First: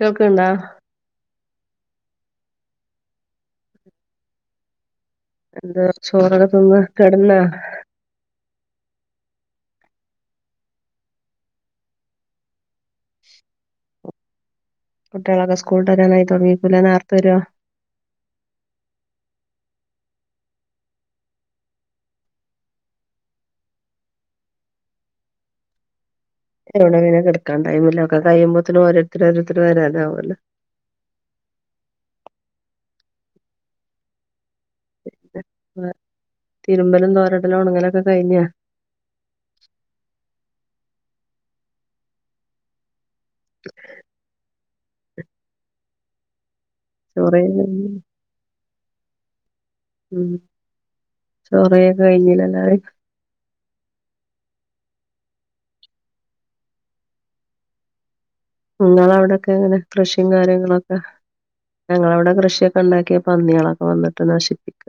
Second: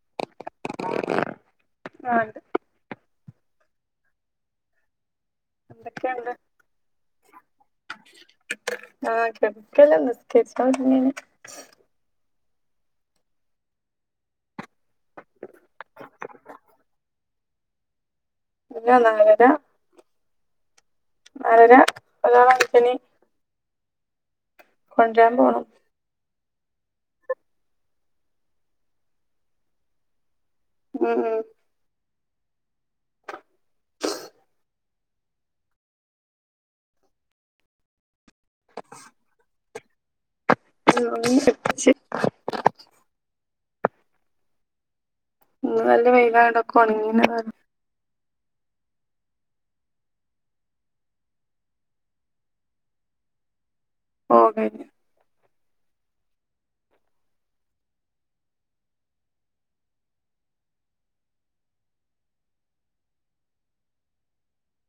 കേൾക്കണ്ടാ ആ ണ്ട് എന്താ എന്തൊക്കെയുണ്ട് ചോറക്ക തിന്ന് കെടന്നാ ക്കല്ല നിസ്കരിക്കാണ്ടെ കുട്ട്യോളൊക്കെ സ്ക്കൂളുട്ടരനായി തുടങ്ങിക്കൂലെ ന്നാർത്തെ വരോ ഇല്ല നാലര [unintelligible] കൊണ്ട്രാൻ പോണം എവിടെങ്ങനെ കിടക്കാ ടൈമില്ല ഒക്കെകയുമ്പോത്തിനു ഓരോരുത്തരു ഓരോരുത്തര് വരാനാവോല്ലോ മ് ഹ് ഹ് തിരുമ്പലും തോരടലും ഒണുങ്ങലൊക്കെ കഴിഞ്ഞാ [inaudible] ന്ന് നല്ല വെയിലായൊണ്ട് ചോറയി ഉം ചോറയിക്കെ കഴിഞ്ഞില്ലല്ലാരും ഓ കഴിഞ്ഞു നിങ്ങള അവിടൊക്കെ എങ്ങനെ കൃഷിയും കാര്യങ്ങളൊക്കെ ഞങ്ങളവിടെ കൃഷിയൊക്കെ ഉണ്ടാക്കിയ പന്നികളൊക്കെ വന്നിട്ട് നശിപ്പിക്ക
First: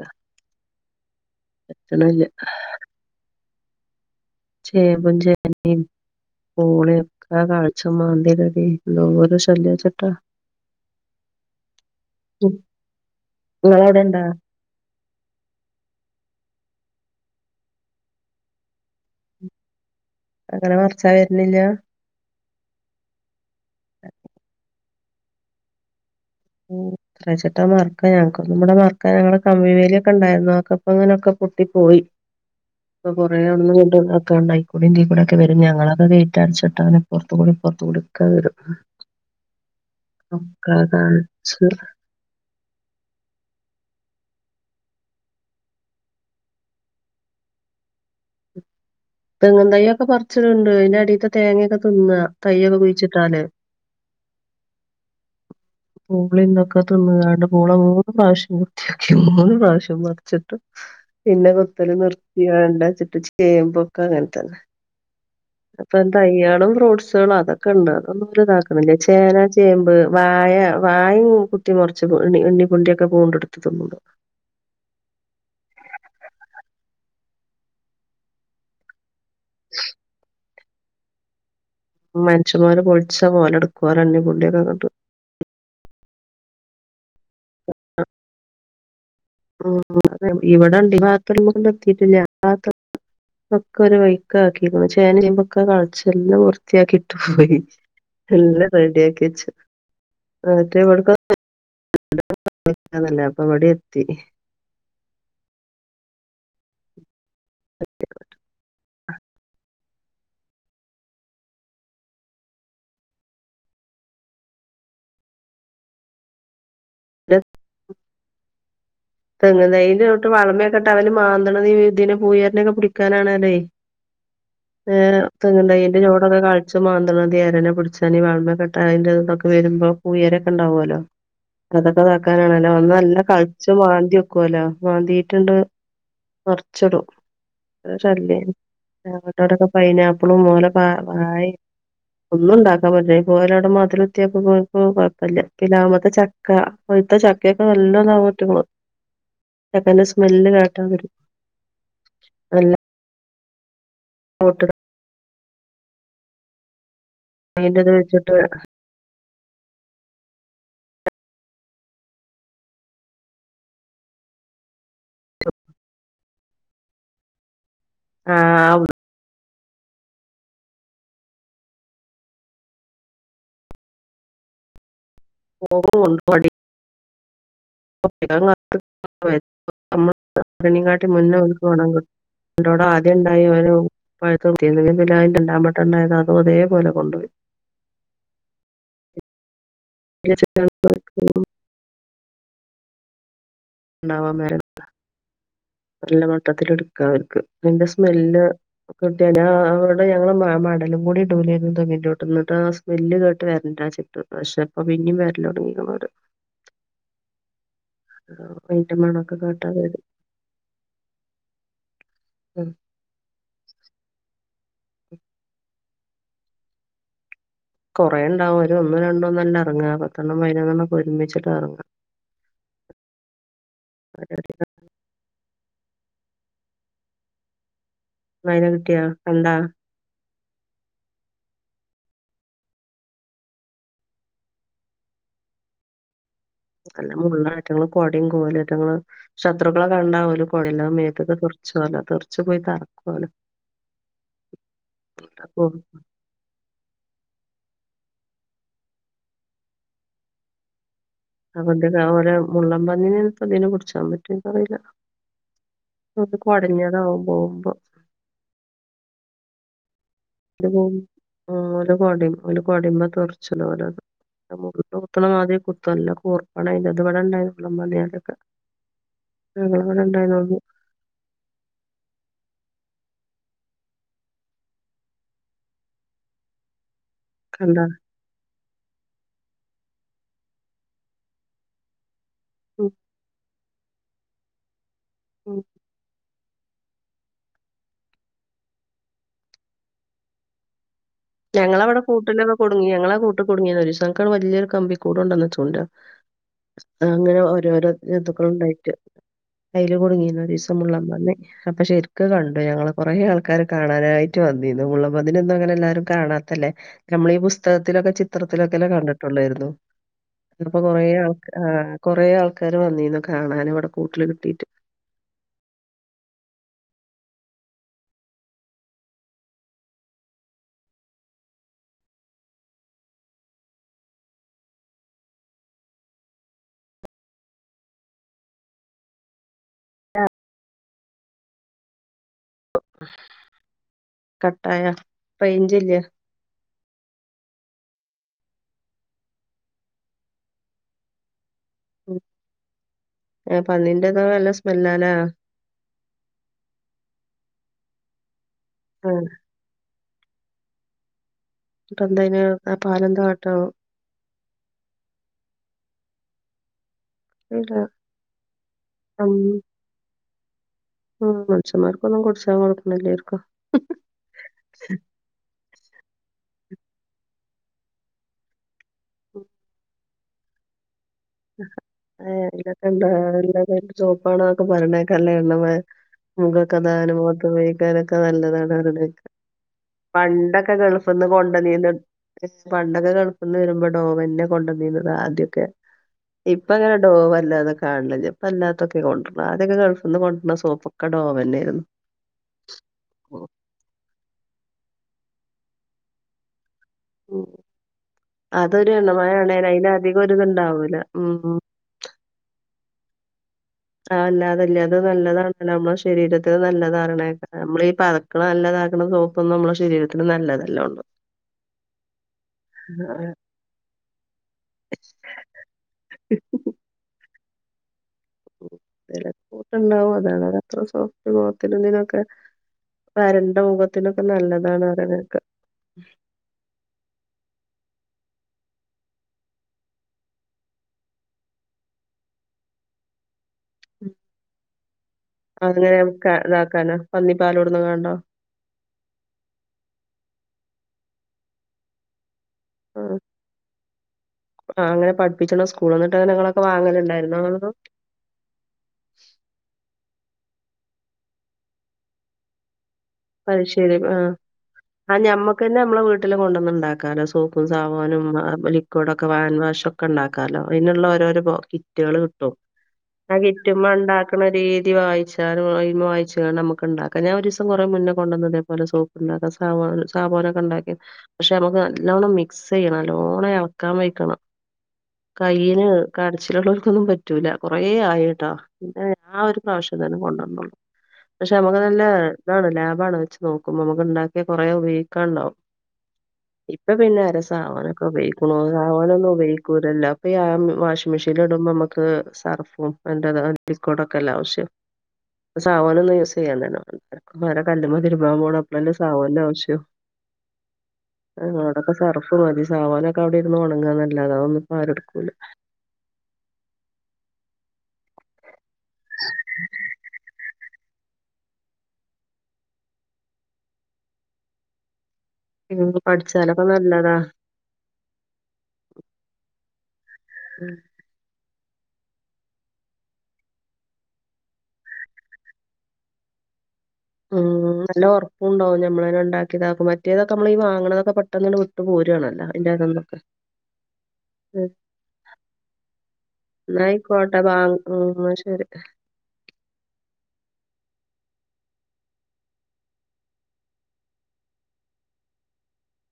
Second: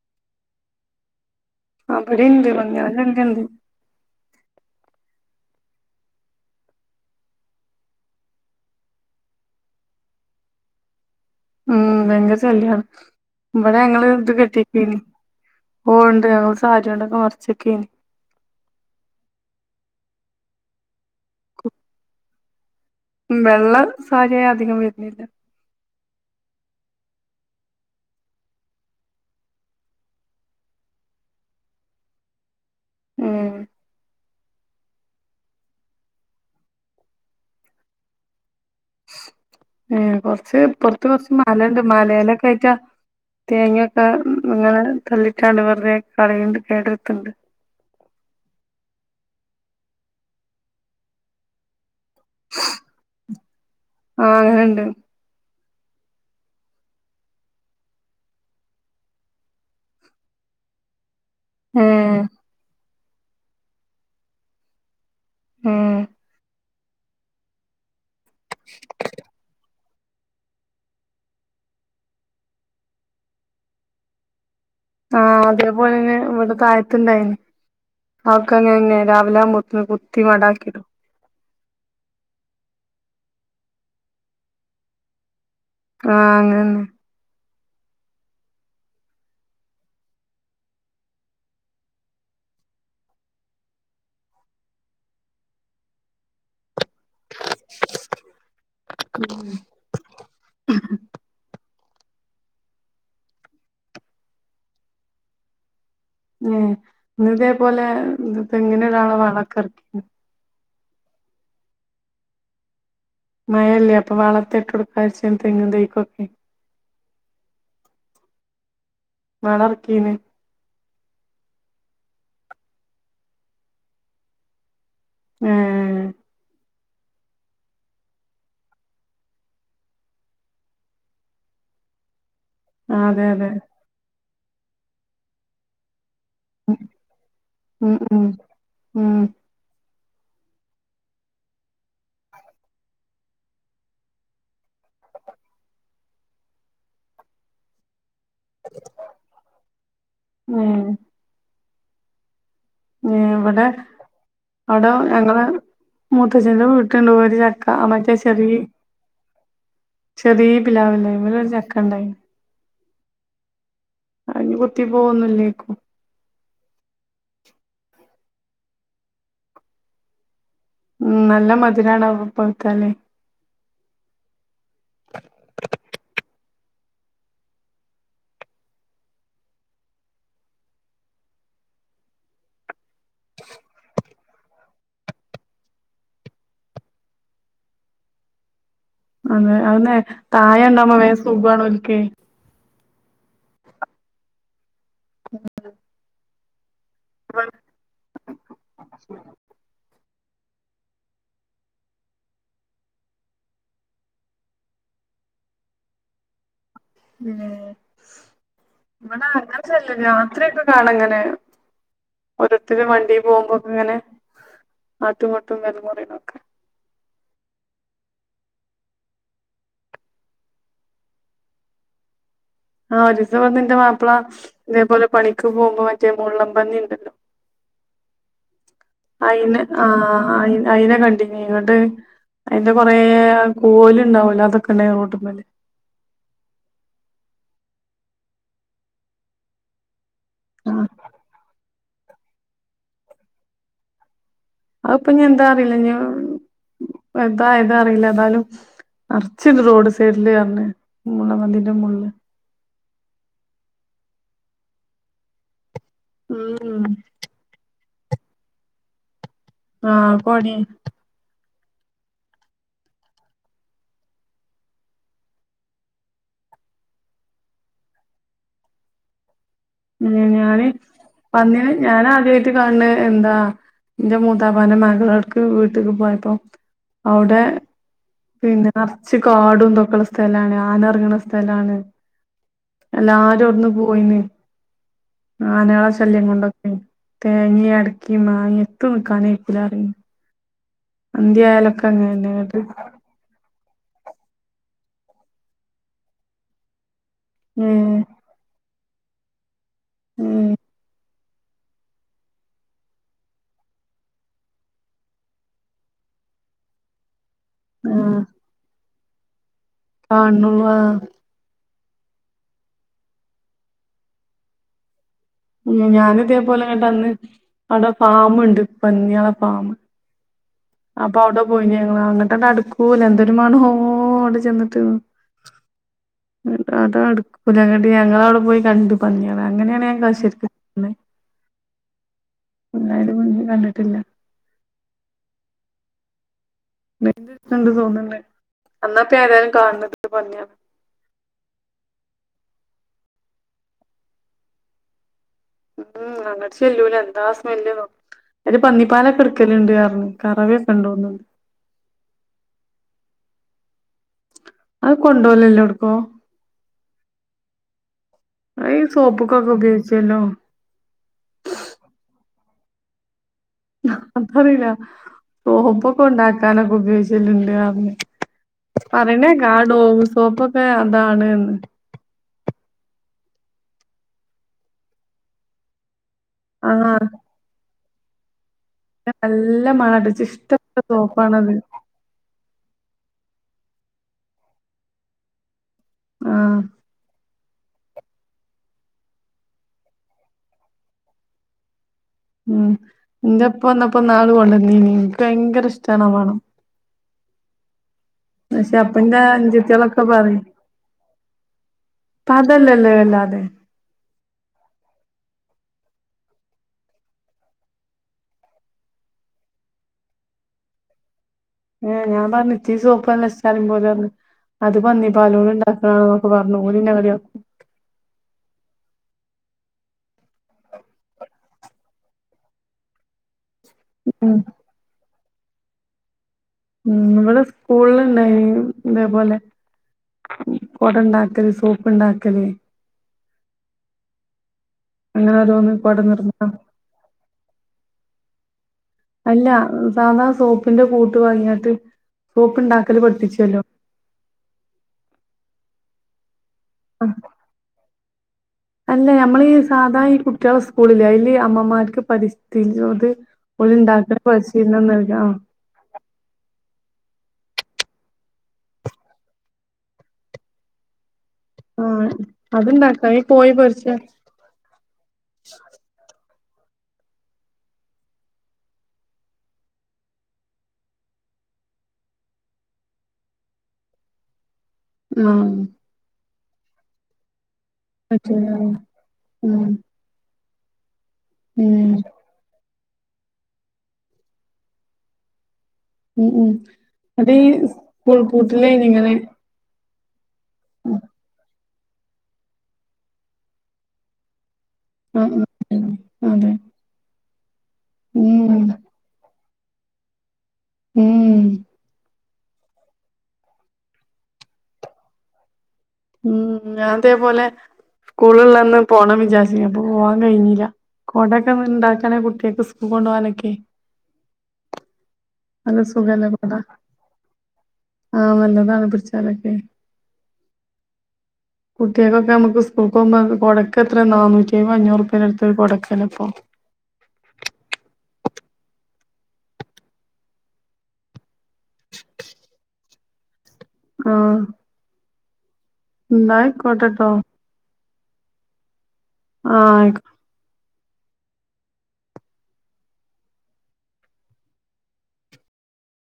ആ ബടീണ്ട് പന്നീളന്നെ ചേമ്പും ചേനേം പൂളയക്കെ കായ്ച്ചു മാന്തി എന്തോ ഒരു ശല്യ ചട്ടാ ഉം ഭയങ്കര ശല്യണ് ഇവിടെ നിങ്ങളവിടെ ഞങ്ങള് ഇണ്ടാ ഇത് കെട്ടിക്കേൻ ഓ ഉണ്ട് ഞങ്ങള് സാരി ണ്ടൊക്കെ മറിച്ചക്കേനി അങ്ങനെ മറച്ച വരുന്നില്ല വെള്ള സാരിആയ അധികം വരുനില്ല ഉ് എ ത്രച്ചിട്ട മർക്ക ഞങ്ങക്കൊന്നു പടെ മർക്ക ഞങ്ങളെ കമ്പിവേലി ഒക്കെ ഉണ്ടായിരുന്നു അതൊക്കപ്പ ങ്ങനൊക്കെ പൊട്ടി പോയി പ്പോ കൊറേ ഉം അവ്ട്ന്നങ്ങട്ട് അതികൂടെ ഇതികൂടെ ഒക്കെ വരും ഞങ്ങള ഗയിറ്റടച്ചിട്ട് അപ്പറതികൂടീം ഇപ്പറത്തികൂടി ഒക്കെ വരും ഉം കൊറച്ച് ഒക്കെ പൊറത്ത് കൊറച്ച് കാണിച്ച് മലുണ്ട് മലയിലക്കെ ആഴട്ടാ തേങ്ങ അ ഇങ്ങനെ തല്ലിട്ടണ്ട് വെറുതെ കളണ്ട് കേട്ടിടതുണ്ട് തെങ്ങും തയ്യ് ഒക്കെ പറച്ചിടുണ്ട് ഇതിന്റെ അടത്തെ തേങ്ങെക്കെ ഇങ്ങ തയ്യക്കെ കുഴിച്ചിട്ടാൽ ആ അങ്ങനെണ്ട് ഗൂഗിളിന്നക്കേ തിന്നുകണ്ട് മോളെ മൂന്ന് പ്രാവശ്യം വിർത്തിയാക്കി മൂന്ന് പ്രാവശ്യം മറിച്ചിട്ട് പിന്നെ കുത്തൽ ഏഹ് നിർത്തി വേണ്ടച്ചിട്ട് ചേമ്പോക്കെ അങ്ങന തന്നെ ഉം അപ്പൊ തയ്യാളും ഫ്രൂട്ട്സുകളും അതൊക്കെ ഉണ്ട് അതൊന്നും ഇതാക്കുന്നില്ല ചേന ചേമ്പ് വായ വായയും കുത്തി മുറിച്ച് എണ്ണിപ്പുണ്ടിയൊക്കെ പൂണ്ടെടുത്ത് തിന്നുണ്ട് ആഹ് അതേപോലെ തന്നെ ഇവിടെ താഴത്തണ്ടായിന് അവക്കങ്ങനെയായിന്ന് ല്ലാം കുത്തി മടാക്കിട മനുഷ്യന്മാര് പൊളിച്ച മോലെടുക്കുവാല് അന്യകൂണ്ടിയൊക്കെ കണ്ട് ആ അങ്ങനെന്നെ ഉം ഇവിടെണ്ട് ഈ ഭാഗതോന്നങ്ങടെത്തിട്ടില്ല ആ ഭാഗത്ത് ഒക്കൊരു വൈക്കാക്കിക്ക്ണ് ചേനിം ചേബെക്കെ കൾച്ചെല്ലാം വൃ വൃത്തിയാക്കിട്ടു പോയി എല്ലാം റെഡി യാക്ക്യച്ച് [unintelligible] [unintelligible] ന്നല്ലേ അപ്പ ഇവടി എത്തി ഉം ഇന്ന് ഇതേപോലെ തെങ്ങിനിടാള്ള വളക്കട്ത്ത് മയല്ലേ അപ്പൊ വളത്തെ ട്ടെട്ക്കാവച്ച് ഞാൻ തെങ്ങും തയ്ക്കൊക്കെ [unintelligible] വളം തെങ്ങും തയ്യിന്റെ ഇറക്കീന് ചോട്ട് വളമെ ക്കെട്ട അവല് മാന്തണതീ ഇതിനെ ഈ പുയലിനെയൊക്കെ പിടിക്കാനാണതേ ഏഹ് തെങ്ങ് ണ്ടായി അയ്ൻ്റെ ഏഹ് ചോടൊക്കെ കാ ച്ച് മാന്ത് മാന്തി എരേനെ പിടിച്ചാ വാമ കെട്ട അതിന്റെ ഇതൊക്കെ വരുമ്പോ പൂയരൊക്കെ ഉണ്ടാവൊല്ലോ അതൊക്കെ താക്കാനാണല്ലോ ഒന്ന് നല്ല അതെ അതെ കടിച്ചു മാന്തി വെക്കുവല്ലോ മാന്തിട്ട്ണ്ട് മറിച്ചിടും ഉം ഉം ശല്യം ഉം ഞങ്ങടവടൊക്കേ പൈനാപ്പ് പ്പളും മൊല പാ ആയ് ഒന്നും ഉണ്ടാക്കാൻ അതെപോലെ അവിടെ മധിലുവൃത്തിയാക്കാൻ പോയപ്പോ കോഴപ്പില്ല പിലാമേലത്തെ ചക്ക ഇത്ത ചക്കൊക്കെ നല്ലതാവ റ്റു ചക്കന്റെ സ്മെല്ല് കേട്ടാ ഏഹ് വരും അൽ എങ് ഇവിടെ അവടെ ഞങ്ങളെ മൂത്തച്ഛന്റെ വീട് [unintelligible] പോര് ചക്ക തേങ്ങേന്റെത് മറ്റേ വെച്ചിട്ട് ചെറിയ ചെറിയ പിലാവില്ലെ അയിമലൊരു ചക്ക ഇണ്ടായിണ്ട് അയിന്നികുത്തി പോവൊന്നില്ലെയിക്കും ആഹ് വ്റ് ഉമ് നല്ല മധുരാണ് [unintelligible] ഓ ഉണ്ട് പടി [unintelligible] മുന്നേ വന്ന് ഒണങ്ങ് [unintelligible] ആന്ന് ആന്നെ താഴ ഉണ്ടാവുമ്പം വേസുഖാണ് ഒർക്കെ ഉണ്ടാവമ്പം എല്ലമട്ടത്തിലെടുക്ക അവർക്ക് ഇതിന്റെ സ്മെല്ല് [unintelligible] ആഹ് ആഹ് ഇവിടെ ഞങ്ങള് മ മടലുകൂടി ഇടുല്ലായിരുന്ന് തെങ്ങിന്റൊട്ടിന്ന് എന്നിട്ട് ആ സ്മെല്ല് കേട്ട് വരണ്ടാച്ചിട്ട് പക്ഷെ ഇപ്പ വീ പിന്നേം വേരല്ല് തുടങ്ങിക്ക്‌ണ് ഒര്‌ ഉമ് ഇവിടെ മണമൊക്കെ അങ്ങനെ കേട്ടാ ശല്യാല്ല വരും രാത്രിയൊക്കെ കാണാ ഇങ്ങനെ ഉം. ഓരോത്തര്‌ വണ്ടീ പോവുമ്പോക്കെ ഇങ്ങനെ ആട്ടും മട്ടും വേലമുറയിലൊക്കെ കുറേ ഉണ്ടാവും ഒരു ഒന്നും രണ്ടോന്നല്ല ഇറങ്ങാർ പത്തെണ്ണം പയിനെഴണ്ണക്കേ ഒരുമിച്ചിട്ടാറങ്ങാ ആഹ് ഒരിസവന്നിന്റെ മാപ്പ്‌ള ഇതേപോലെ പണിക്ക് പോകുമ്പോവ മറ്റ മുള്ളം പന്നി ഉണ്ടല്ലോ അതിനെ കിട്ടിയാ കണ്ടാ അയിന് ആ ആ അയിനെ കണ്ടിനി ഇങ്ങോട്ട് അതിന്റെ കൊറെേ കോല് ഉണ്ടാവലോ അതൊക്കെ ഉണ്ട് റോട്ട്മേല് അല്ല മുള്ളാ ആറ്റങ്ങള് കോടയും കോലാറ്റങ്ങള് ശത്രുക്കളൊക്കെ കണ്ടാവല കൊടേല ആഹ് മേത്തക്കെ തറച്ചുവല്ല തെർച്ച് പോയി തറക്കുവല അപ്പൊ ഞാൻ എന്താ അറിയില്ല ഞ അതായതാ അറിയില്ല എന്നാലും അറച്ചണ്ട് റോഡ് സൈഡില് പറഞ്ഞ അതൊണ്ട് ഓര മുള്ളൻ പന്നിനെപ്പ അതിനെ കുടിച്ചാൻ പറ്റൂ പറയില്ല അത് ഉം കുടഞ്ഞതാവമ്പോമ്പോ ആഹ കോടെ ആ ഓരു കൊടെം ഒരു കൊടെമ്പ തറച്ചനരത് മു കുത്തണ മാതിരി കുത്തല്ല കൂർപ്പണ ഇ അത്വിടെ ഇണ്ടായിത്ള്ള മതിതൊക്കെ ഉ ഞാന് വന്നന് ഞാന ആദ്യ കാണ എന്താ എന്റെ മൂതാബാന്റെെ മകളർക്ക് വീട്ടിലക്ക് പോയപ്പോ അവിടെ കണ്ടാ പിന്നെ നറച്ച കാടും തൊക്കള്ള സ്ഥലമാണ് ആന എറങ്ങണ സ്ഥലാണ് ഉം എല്ലാരും ഒടന്ന് പോയിന്ന് ഉം ആനള ശല്യം കൊണ്ടൊക്കെ മട്ടേ ഇ അടക്കീമ്മ ഇ എത്ത നക്കാനക്കലറി ഞങ്ങള അവിടെ കൂട്ടിലക്കെ ഇങ്ങട്ട് കൊടുങ്ങി ഞങ്ങളെ കൂട്ട തുടങ്ങിയ ഒരു സംട് വലിയൊരു കമ്പിക്കൂട്ണ്ടന്ന ചൂണ്ട അങ്ങനെ ഓരോരോ ഏഹ് ജന്തുക്കള ഉണ്ടായിട്ട് കയ്യില് കുടുങ്ങിന്ന ഏഹ് രീസം മുള്ളംപന്നി അപ്പ ശെരിക്കു കണ്ടു ഞങ്ങള് കൊറേ ആൾക്കാര് കാണാനായിട്ട് വന്നിന്ന് മുള്ളംപന്നീനെന്നും അങ്ങന കാണാത്തല്ലേ നമ്മൾ ഈ പുസ്തകത്തിലൊക്കെ ആഹ് ചിത്രത്തിലൊക്കെല്ലാം കണ്ടിട്ടുള്ളേരുന്നു കാണുള്ളൂ അപ്പോ കൊറേ ആഹ് ആൾക്ക ആ കൊറെേ ആൾക്കാര് വന്നീന്ന് കാണാന് ഇവിടെ കൂട്ടില് കിട്ടീട്ട് ഉ ഞാന്തേപോലെ കേട്ടാ അന്ന് അവിടെ ഫാമുണ്ട് പന്നിയാളെ ഫാം അപ്പൊ അവിടെ പോയിനി ഞങ്ങള് അങ്ങോട്ട അടുക്കൂല എന്തൊരു മണോ അവിടെ ചെന്നിട്ട്ന്ന് അം ട്ടാ അടുക്കൂലങ്കട്ടി ഞങ്ങളവിടെ പോയി കണ്ടു പന്നിയളെ അങ്ങനെയാണ് ഞാങ്ക കുന്നത് മുന്നേ കണ്ടിട്ടില്ല കട്ടായ [inaudible] ജില്ല മെര്ന്ന് അട് ച്ചാണ്ട് തോന്ന്ണ്ട്. അന്നാപ്പ ഏതായാലും കാണ് ണെ പന്ന്യാണ് ഉം ഏഹ് പന്നിന്റെതോ നല്ല സ്മെല്ലാലെ ഉം അങ്ങട്ട് ചെല്ലൂല എന്താ സ്മെല്ല്ന്നോ. അയ്ല് പന്നിപ്പാലൊക്കെ ആഹ് ഇട്ക്കലുണ്ട് കാരഞ്ഞ കറവേൊക്കെണ്ടോന്ന്ണ്ട് ഇപ്പൊ എന്തയ്ന് ആ പാലന്താ കാട്ടാവൊ അത് കൊണ്ടോലല്ലോ ഒട്ക്കും ഇല്ല അഹ് സോപ്പ് ഉം ക്കൊക്കെ ഉപയോഗിച്ചലും ക്കേറിക്കൊ അഹ പറില്ല. സോപ്പൊക്കെ ഉണ്ടാക്കാനൊക്ക് ഉപയോഗിച്ചല്ണ്ട് അറ്ഞ്ഞ്. പറിണേക്ക ആ ഡോവ് സോപ്പൊക്കെ അതാണ്ന്ന് അഹ് എന്താ എന്താ എല്ലും ചുവപ്പാണൊക്കെ പറിണേക്ക അല്ല എണ്ണമയം മുഖക്കഥ ആഹ് അത് അനുമോ ക്കാനൊക്കെ നല്ലതാണ് അവരുടെ [unintelligible] നല്ല മണണ്ട് ഇച്ച് പണ്ടൊക്കെ ഇഷ്ടപ്പെട്ട ഗൾഫ്ന്ന് സോപ്പാണത് കൊണ്ട നീന്ന് പണ്ടൊക്കെ ഗൾഫ്ന്ന് വരുമ്പോ ഡോ വന്നെ കൊണ്ടുവന്നീന്നു ആദ്യെക്കെ ആഹ് ഇപ്പ ഇങ്ങനെ ടോവ അല്ലാതെ കാണില് ഇല്യ. പ്പ അല്ലാത്തൊക്കെ കൊണ്ട്രണ. ആദ്യൊക്കെ ഗൾഫ്ന്ന് കൊണ്ടര സോപ്പൊക്കെ ഡോവന്നെയായിരുന്നു മ് എന്റെപ്പന്നപ്പോ ന്നാൾ കൊണ്ടന്നീനി നിക്ക് ഭയങ്കര ഇഷ്ടമാണ മണം. ഉം പക്ഷെ അതൊരു അപ്പന്റെ എണ്ണമയാണേല് അയ്ന്റെ അനുജത്തിയാളൊക്കെ അധികം ഒരിതുണ്ടാവൂല ഉം ഉം പതല്ലല്ലോ വല്ലാതെ ആഹ് അല്ലാതെ ഇല്ലേ അതും നല്ലതാ നമ്മളെ ശരീരത്തിന് നല്ലതാർണെക്ക നമ്മളീഈ പതക്കണ നല്ലതാക്കുന്ന സോപ്പൊന്നും നമ്മളെ ശരീരത്തിന് നല്ല അതെല്ലോണ്ട്. ഏഹ് ഞാൻ പറഞ്ഞി ച്ചീ സോപ്പ് അല്ല ഇഷ്ട്ടറിം പോലെ അത് പന്നിപ്പാലോണ്ട്ണ്ടാക്കണന്നൊക്കെ പറഞ്ഞു ഓൽന്നെ കളിയാ വിലക്കുട്ടണ്ടാവും അതാണ് അതത്ര സോഫ്റ്റ് നോക്കലന്നിനൊക്കെ [unintelligible] മുഖത്തിനൊക്കെ ഉം നല്ലതാണ് റിണേക്കാ മ് നമ്മളെ സ്കൂളിൽണ്ടായി ഇതേപോലെ. കുടണ്ടാക്കല് സോപ്പ്ണ്ടാക്കല് അങ്ങനെ ഓരോന്ന് കൊട അതിനെയൊക്ക നിർമ്മാണം ഇതാക്കാന പന്നിപ്പാലോടുന്ന്കാണ്ടോ? അല്ല സാധാ സോപ്പിന്റെ കൂട്ട് വാങ്യട്ട് സോപ്പ്ണ്ടാക്കല് പഠപ്പിച്ചല്ലോ ആ അങ്ങനെ പഠപ്പിച്ചണസ്കൂളോ ന്നിട്ടങ്ങനങ്ങളൊെക്കെ വാങ്ങലുണ്ടായിരുന്നോ [unintelligible] അല്ല നമ്മളീ സാധാ ഈ കുട്ട്യാളെ സ്കൂളില് അയ്ല് അമ്മമാർക്ക് പരിസ്ഥിതിയോട് അത്ശരി ആ ആ ആഹ് ഞമ്മക്കന്നെ ഞമ്മളെ വീട്ടില് കൊണ്ടന്ന്ണ്ടാക്ക കാലം സോപ്പും സാവോനും ആ ലിക്കിഡൊക്കെ ആൻവാഷക്കെണ്ടാക്കാലോ അയ്നുള്ള ഓരോരോ ആഹ് കിറ്റുകൾ കിട്ടും അത്ണ്ടാക്കാ ഈ ആ കോഴി പൊരിച്ച കിറ്റ്മ്മണ്ടാക്കണ രീതി വായിച്ചാല അയ്മ വായി നമുണ്ടാക്ക ഞാനൊരിസം കുറെ മുന്ന കൊണ്ടന്ന് ഇതേപോലെ സോപ്പ്ണ്ടാക്ക സാവോന് സാവോനൊക്കെണ്ടാക്കി പക്ഷെ നമ്മുക്കല്ലോണ്ണം മിക്സയ്യണ്ണം ല്ലോ തോനെ എളക്കാൻ വഴ്ക്കണം ആഹ് കൈയ്യ്ന്കടച്ചില്ള്ളോൽക്കൊന്നും പറ്റൂല. കൊറെ ആയിട്ടാ പറ്റൂലല്ലേ പിന്നെ ആ ഒരു ഉം പ്രാവശ്യത്തന്നേ കൊണ്ടന്നള്ളോ പക്ഷെ നമ്മക്ക് ഉം നല്ല ഇതാണ് ലാഭാണ് വെച്ച് നോക്കുമ്പ നമുക്ക് ഇണ്ടാക്കിയ കൊറെ ഉപയോഗിക്കാണ്ടാവും. ഉം ഉം ഇപ്പ പിന്നെ അത് ആരാ ഈ സാവാനൊക്കെ സ്കൂൾ ഉപയോഗിക്കണു പൂട്ടില് നിങ്ങള് സാവോനൊന്നും ഉപയോഗിക്കൂല്ലല്ലോ. ഇപ്പ ആ വാഷിമെഷീനിലിടുമ്പോ നമ്മക്ക് സർഫും അന്റെ ലിക്ക് ടുംക്കെല്ലെ ആവശ്യം. ആഹ് പ്പം ആഹ് സാബൂനൊന്നും യൂസ് അതെ ചെയ്യണ്ടല്ലേ ഇപ്പം ആരാകല്ല് മ്മതിരുമ്പാ ഉം പ്പോ ണേ ഉം അപ്പളല്ലെ സാബൂന്റെ ആവശ്യം ഉം ങ്ങളോടൊക്കെ സറ മതി സാവോനൊക്കെവിടെ ഇര്ന്ന് ഉണങ്ങാന്നല്ലാതെ അന്നും ആരുട്ക്കുല മ് ഞാൻതേപോലെ സ്കൂൾള്ളന്ന് പോണം വിചാരച്ചീനി അപ്പൊ പോവാൻ കഴിഞ്ഞില്ല. കോടൊക്കെ ഇണ്ടാക്കാണെ കുട്ട്യക്ക് സ്കൂൾ ക്ക്ക്കൊണ്ടാനൊക്കെ. നല്ല ഉം, സുഖല്ല കൊട പഠിച്ചാലൊക്കെ നല്ലതാ ആ നല്ലതാണ് പിടിച്ചാലൊക്കെ. മ് കുട്ടികൾക്കൊക്കെ നമുക്ക് സ്കൂൾക്കോകുമ്പ കൊടക്കത്ര നന്നൂറ്റിയമ്പോ അഞ്ഞൂറുപ്യന്റെടുത്ത ഒരു കൊടക്കെന്നപ്പൊ മ്. നല്ല ഒറപ്പുണ്ടാവും നമ്മളന്നെണ്ടാക്കിയതാകു മറ്റേതൊക്കെ നമ്മളീ വാങ്ങണതൊക്കെ പെട്ടെന്നൊക്കെ വിട്ട് പോരാണല്ലോ. [unintelligible] ആ. ന്നയിക്കോട്ടാ ബാ ഉ ശരി. ആ അയ്.